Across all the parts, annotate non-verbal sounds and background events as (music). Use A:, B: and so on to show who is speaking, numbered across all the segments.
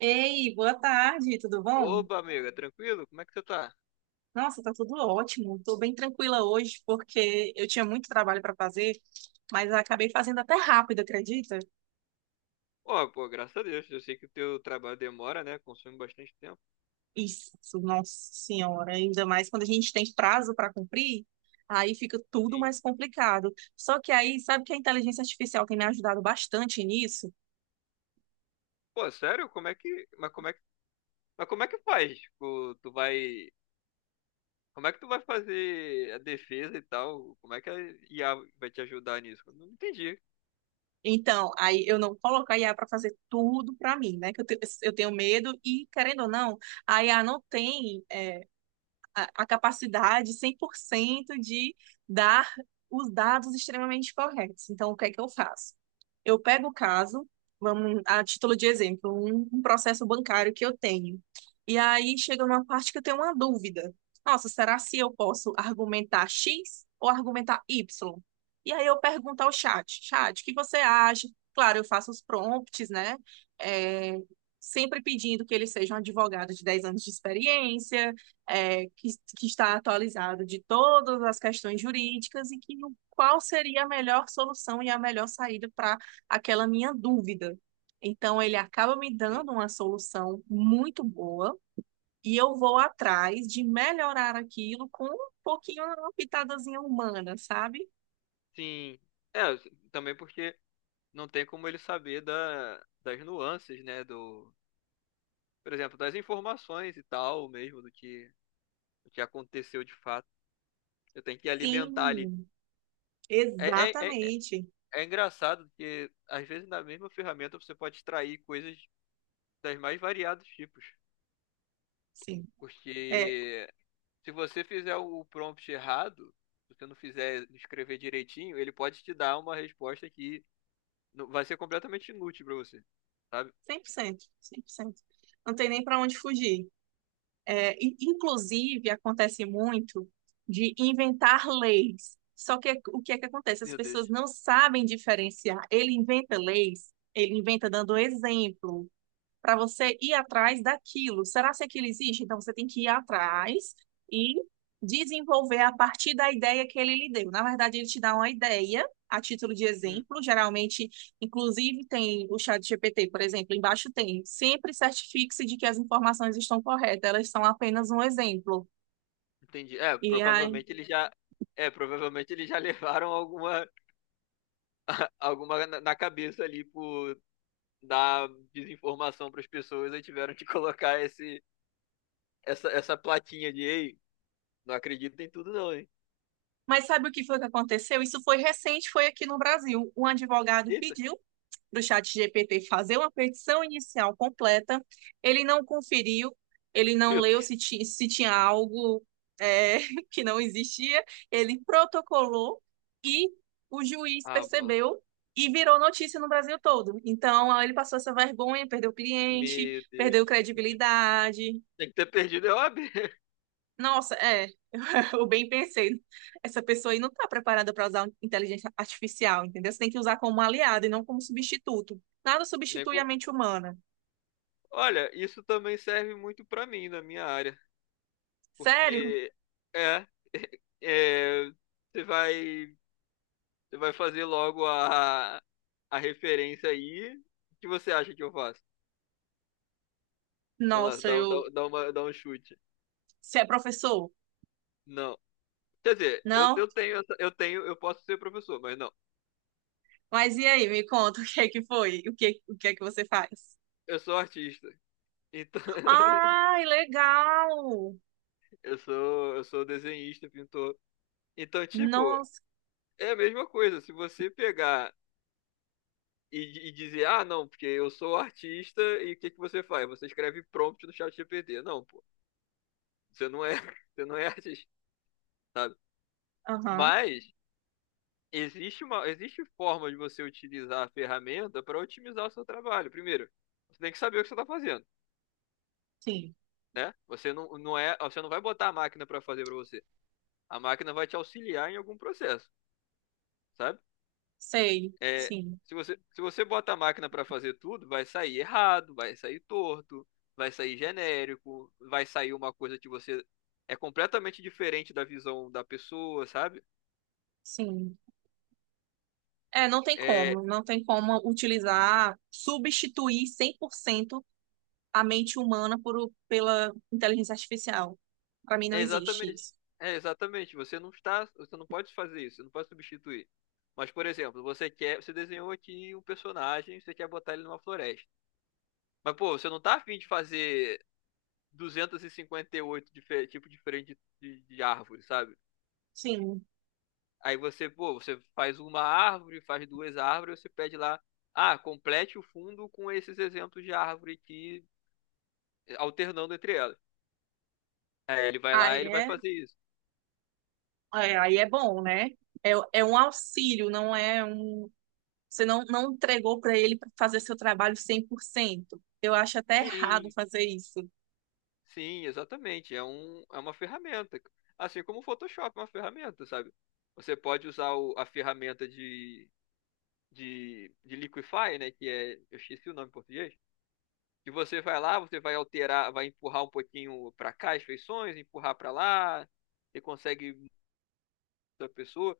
A: Ei, boa tarde, tudo bom?
B: Oba, amiga, tranquilo? Como é que você tá?
A: Nossa, tá tudo ótimo. Tô bem tranquila hoje porque eu tinha muito trabalho para fazer, mas acabei fazendo até rápido, acredita?
B: Ó, pô, graças a Deus. Eu sei que o teu trabalho demora, né? Consome bastante tempo.
A: Isso, nossa senhora, ainda mais quando a gente tem prazo para cumprir, aí fica tudo
B: E,
A: mais complicado. Só que aí, sabe que a inteligência artificial tem me ajudado bastante nisso?
B: pô, sério? Mas como é que faz? Tipo, como é que tu vai fazer a defesa e tal? Como é que a IA vai te ajudar nisso? Eu não entendi.
A: Então, aí eu não coloco a IA para fazer tudo para mim, né? Que eu tenho medo e, querendo ou não, a IA não tem a capacidade 100% de dar os dados extremamente corretos. Então, o que é que eu faço? Eu pego o caso, vamos, a título de exemplo, um processo bancário que eu tenho. E aí chega numa parte que eu tenho uma dúvida. Nossa, será se eu posso argumentar X ou argumentar Y? E aí eu pergunto ao chat, chat, o que você acha? Claro, eu faço os prompts, né? É, sempre pedindo que ele seja um advogado de 10 anos de experiência, é, que, que está atualizado de todas as questões jurídicas e que o- qual seria a melhor solução e a melhor saída para aquela minha dúvida. Então, ele acaba me
B: Sim.
A: dando uma solução muito boa e eu vou atrás de melhorar aquilo com um pouquinho, uma pitadazinha humana, sabe?
B: Sim. É, também porque não tem como ele saber das nuances, né? Por exemplo, das informações e tal, do que aconteceu de fato. Eu tenho que alimentar ali.
A: Sim,
B: É, é, é
A: exatamente.
B: É engraçado porque, às vezes, na mesma ferramenta você pode extrair coisas das mais variados tipos.
A: Sim, é
B: Porque se você fizer o prompt errado, se você não fizer, não escrever direitinho, ele pode te dar uma resposta que vai ser completamente inútil para você, sabe?
A: cem por cento, 100%. Não tem nem para onde fugir. É, inclusive, acontece muito de inventar leis. Só que é, o que é que acontece? As
B: Meu
A: pessoas
B: Deus.
A: não sabem diferenciar. Ele inventa leis, ele inventa dando exemplo para você ir atrás daquilo. Será se aquilo existe? Então você tem que ir atrás e desenvolver a partir da ideia que ele lhe deu. Na verdade, ele te dá uma ideia a título de
B: Hum,
A: exemplo. Geralmente, inclusive, tem o chat GPT, por exemplo, embaixo tem. Sempre certifique-se de que as informações estão corretas, elas são apenas um exemplo.
B: entendi.
A: E aí.
B: É, provavelmente eles já (laughs) levaram alguma na cabeça ali por dar desinformação para as pessoas e tiveram que colocar esse essa, essa plaquinha de ei, não acredito em tudo, não, hein?
A: Mas sabe o que foi que aconteceu? Isso foi recente, foi aqui no Brasil. Um advogado
B: Eita, (laughs)
A: pediu para o chat GPT fazer uma petição inicial completa, ele não conferiu, ele não
B: meu
A: leu
B: Deus.
A: se tinha algo é, (laughs) que não existia, ele protocolou e o juiz
B: Ah, mano.
A: percebeu e virou notícia no Brasil todo. Então, aí ele passou essa vergonha, perdeu cliente,
B: Meu Deus.
A: perdeu credibilidade,
B: Tem que ter perdido é O a OAB. (laughs)
A: nossa, é. (laughs) Eu bem pensei. Essa pessoa aí não está preparada para usar inteligência artificial, entendeu? Você tem que usar como aliado e não como substituto. Nada
B: Nem
A: substitui a
B: com-
A: mente humana.
B: Olha, isso também serve muito pra mim, na minha área.
A: Sério?
B: Porque, é, (laughs) é, você vai, você vai fazer logo a referência aí. O que você acha que eu faço? Vamos lá,
A: Nossa, eu.
B: dá um chute.
A: Você é professor?
B: Não. Quer dizer,
A: Não?
B: eu tenho, eu posso ser professor, mas não.
A: Mas e aí, me conta o que é que foi? O que é que você faz?
B: Eu sou artista. Então, (laughs)
A: Ai, legal!
B: eu sou desenhista, pintor. Então, tipo,
A: Nossa.
B: é a mesma coisa. Se você pegar e dizer, ah, não, porque eu sou artista e o que que você faz? Você escreve prompt no chat GPT. Não, pô. Você não é, (laughs) você não é artista, sabe?
A: Aham,
B: Mas existe forma de você utilizar a ferramenta para otimizar o seu trabalho. Primeiro, você tem que saber o que você está fazendo,
A: sim.
B: né? Você não vai botar a máquina para fazer para você. A máquina vai te auxiliar em algum processo, sabe?
A: Sei,
B: É,
A: sim,
B: se você bota a máquina para fazer tudo, vai sair errado, vai sair torto, vai sair genérico, vai sair uma coisa que você é completamente diferente da visão da pessoa, sabe?
A: sim. É, não tem
B: É,
A: como, não tem como utilizar, substituir 100% a mente humana pela inteligência artificial. Para mim
B: é
A: não existe
B: exatamente,
A: isso.
B: é exatamente. Você não pode fazer isso, você não pode substituir. Mas, por exemplo, você desenhou aqui um personagem, você quer botar ele numa floresta. Mas, pô, você não tá afim de fazer 258 tipo diferente de árvore, sabe?
A: Sim,
B: Aí você, pô, você faz uma árvore, faz duas árvores, você pede lá, ah, complete o fundo com esses exemplos de árvore aqui, alternando entre elas. Aí ele vai lá
A: aí
B: e ele vai
A: é,
B: fazer isso.
A: aí é bom, né? É, é um auxílio, não é um. Você não, não entregou para ele para fazer seu trabalho 100%. Eu acho até errado
B: Sim,
A: fazer isso.
B: sim, exatamente. É um, é uma ferramenta. Assim como o Photoshop é uma ferramenta, sabe? Você pode usar a ferramenta de Liquify, né? Que é, eu esqueci o nome em português. Que você vai lá, você vai alterar, vai empurrar um pouquinho para cá as feições, empurrar para lá. Você consegue da pessoa.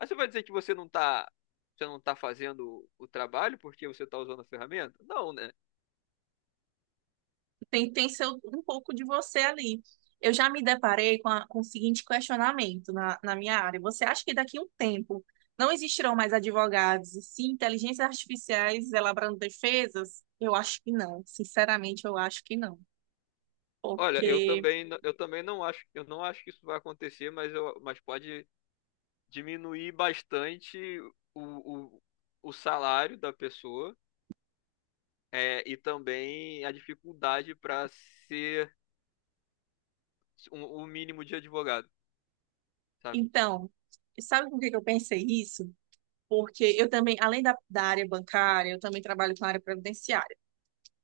B: Aí você vai dizer que você não tá fazendo o trabalho porque você tá usando a ferramenta? Não, né?
A: Tem um pouco de você ali. Eu já me deparei com, com o seguinte questionamento na minha área. Você acha que daqui a um tempo não existirão mais advogados e sim inteligências artificiais elaborando defesas? Eu acho que não. Sinceramente, eu acho que não.
B: Olha,
A: Porque,
B: eu também não acho, eu não acho que isso vai acontecer, mas, mas pode diminuir bastante o, o, o salário da pessoa, é, e também a dificuldade para ser o mínimo de advogado, sabe?
A: então, sabe por que que eu pensei isso? Porque eu também, além da área bancária, eu também trabalho com a área previdenciária.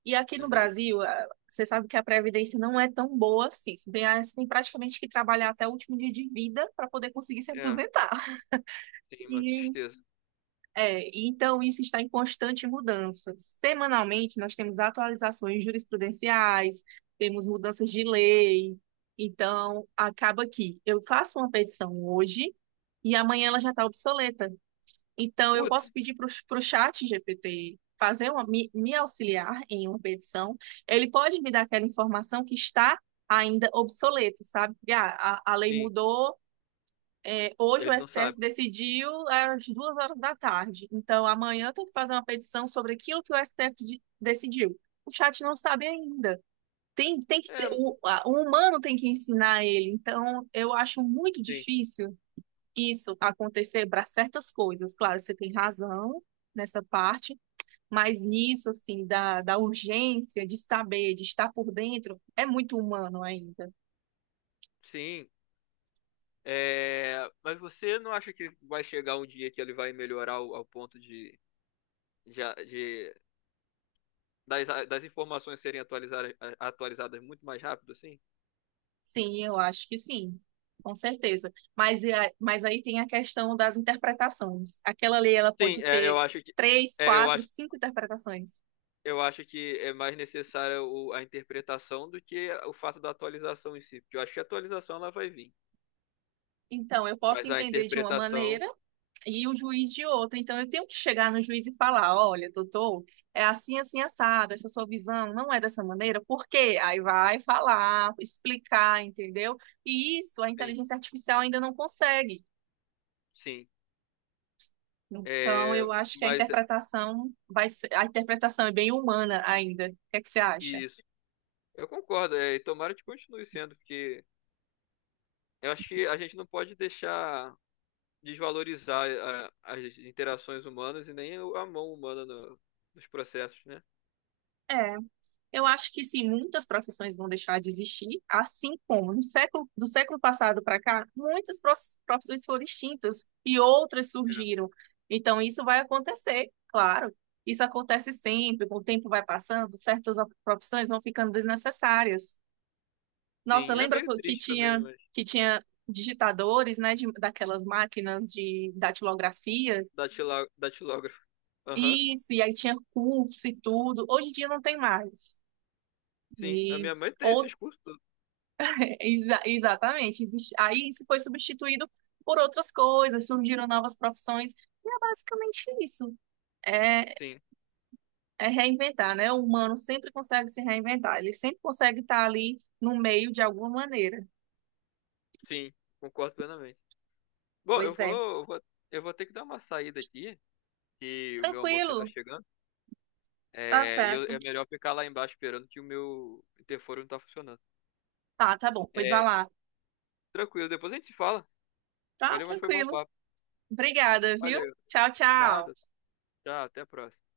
A: E aqui no
B: Uhum.
A: Brasil, você sabe que a previdência não é tão boa assim. Se bem, ah, você tem praticamente que trabalhar até o último dia de vida para poder conseguir se
B: É,
A: aposentar. (laughs)
B: tem uma
A: E,
B: tristeza.
A: então, isso está em constante mudança. Semanalmente, nós temos atualizações jurisprudenciais, temos mudanças de lei. Então, acaba que eu faço uma petição hoje e amanhã ela já está obsoleta. Então, eu
B: Putz,
A: posso pedir para o chat GPT fazer me auxiliar em uma petição. Ele pode me dar aquela informação que está ainda obsoleta, sabe? Porque, ah, a lei
B: sim,
A: mudou, hoje o
B: ele não
A: STF
B: sabe.
A: decidiu às 2 horas da tarde. Então, amanhã eu tenho que fazer uma petição sobre aquilo que o STF decidiu. O chat não sabe ainda. Tem que ter,
B: É,
A: o humano tem que ensinar ele. Então, eu acho muito
B: sim,
A: difícil isso acontecer para certas coisas. Claro, você tem razão nessa parte, mas nisso, assim, da urgência de saber, de estar por dentro, é muito humano ainda.
B: sim. É, mas você não acha que vai chegar um dia que ele vai melhorar ao ponto de, de- das informações serem atualizadas muito mais rápido, assim?
A: Sim, eu acho que sim, com certeza. Mas, mas aí tem a questão das interpretações. Aquela lei, ela
B: Sim,
A: pode
B: é, eu
A: ter
B: acho que
A: três,
B: é, eu
A: quatro,
B: acho,
A: cinco interpretações.
B: eu acho que é mais necessária a interpretação do que o fato da atualização em si. Porque eu acho que a atualização ela vai vir,
A: Então, eu posso
B: mas a
A: entender de uma
B: interpretação,
A: maneira e o juiz de outra. Então, eu tenho que chegar no juiz e falar: olha, doutor, é assim, assim, assado, essa sua visão não é dessa maneira, por quê? Aí vai falar, explicar, entendeu? E isso a
B: sim,
A: inteligência artificial ainda não consegue.
B: sim.
A: Então,
B: É,
A: eu acho que a
B: mas é,
A: interpretação vai ser, a interpretação é bem humana ainda. O que é que você acha?
B: isso, eu concordo. É, e tomara que continue sendo, porque eu acho que a gente não pode deixar desvalorizar as interações humanas e nem a mão humana nos processos, né?
A: É, Eu acho que sim, muitas profissões vão deixar de existir, assim como no século, do século passado para cá, profissões foram extintas e outras
B: É.
A: surgiram. Então, isso vai acontecer, claro. Isso acontece sempre, com o tempo vai passando, profissões vão ficando desnecessárias. Nossa,
B: Sim, é
A: lembra
B: meio
A: co- que
B: triste também,
A: tinha,
B: mas
A: que tinha digitadores, né, daquelas máquinas de datilografia?
B: datilógrafo. Aham,
A: Isso, e aí tinha curso e tudo. Hoje em dia não tem mais.
B: sim, a
A: E
B: minha mãe tem
A: ou
B: esses cursos todos.
A: Exatamente. Aí isso foi substituído por outras coisas, surgiram novas profissões, e é basicamente isso. É,
B: Sim,
A: é reinventar, né? O humano sempre consegue se reinventar, ele sempre consegue estar ali no meio de alguma maneira.
B: sim, concordo plenamente. Bom,
A: Pois é.
B: eu vou, eu vou ter que dar uma saída aqui, que o meu almoço já tá
A: Tranquilo,
B: chegando.
A: tá
B: É, e
A: certo.
B: é melhor ficar lá embaixo esperando que o meu interfone não tá funcionando.
A: Tá, tá bom, pois vai
B: É,
A: lá.
B: tranquilo, depois a gente se fala.
A: Tá,
B: Valeu, mas foi bom
A: tranquilo.
B: papo.
A: Obrigada, viu?
B: Valeu,
A: Tchau, tchau.
B: nada. Tchau, até a próxima.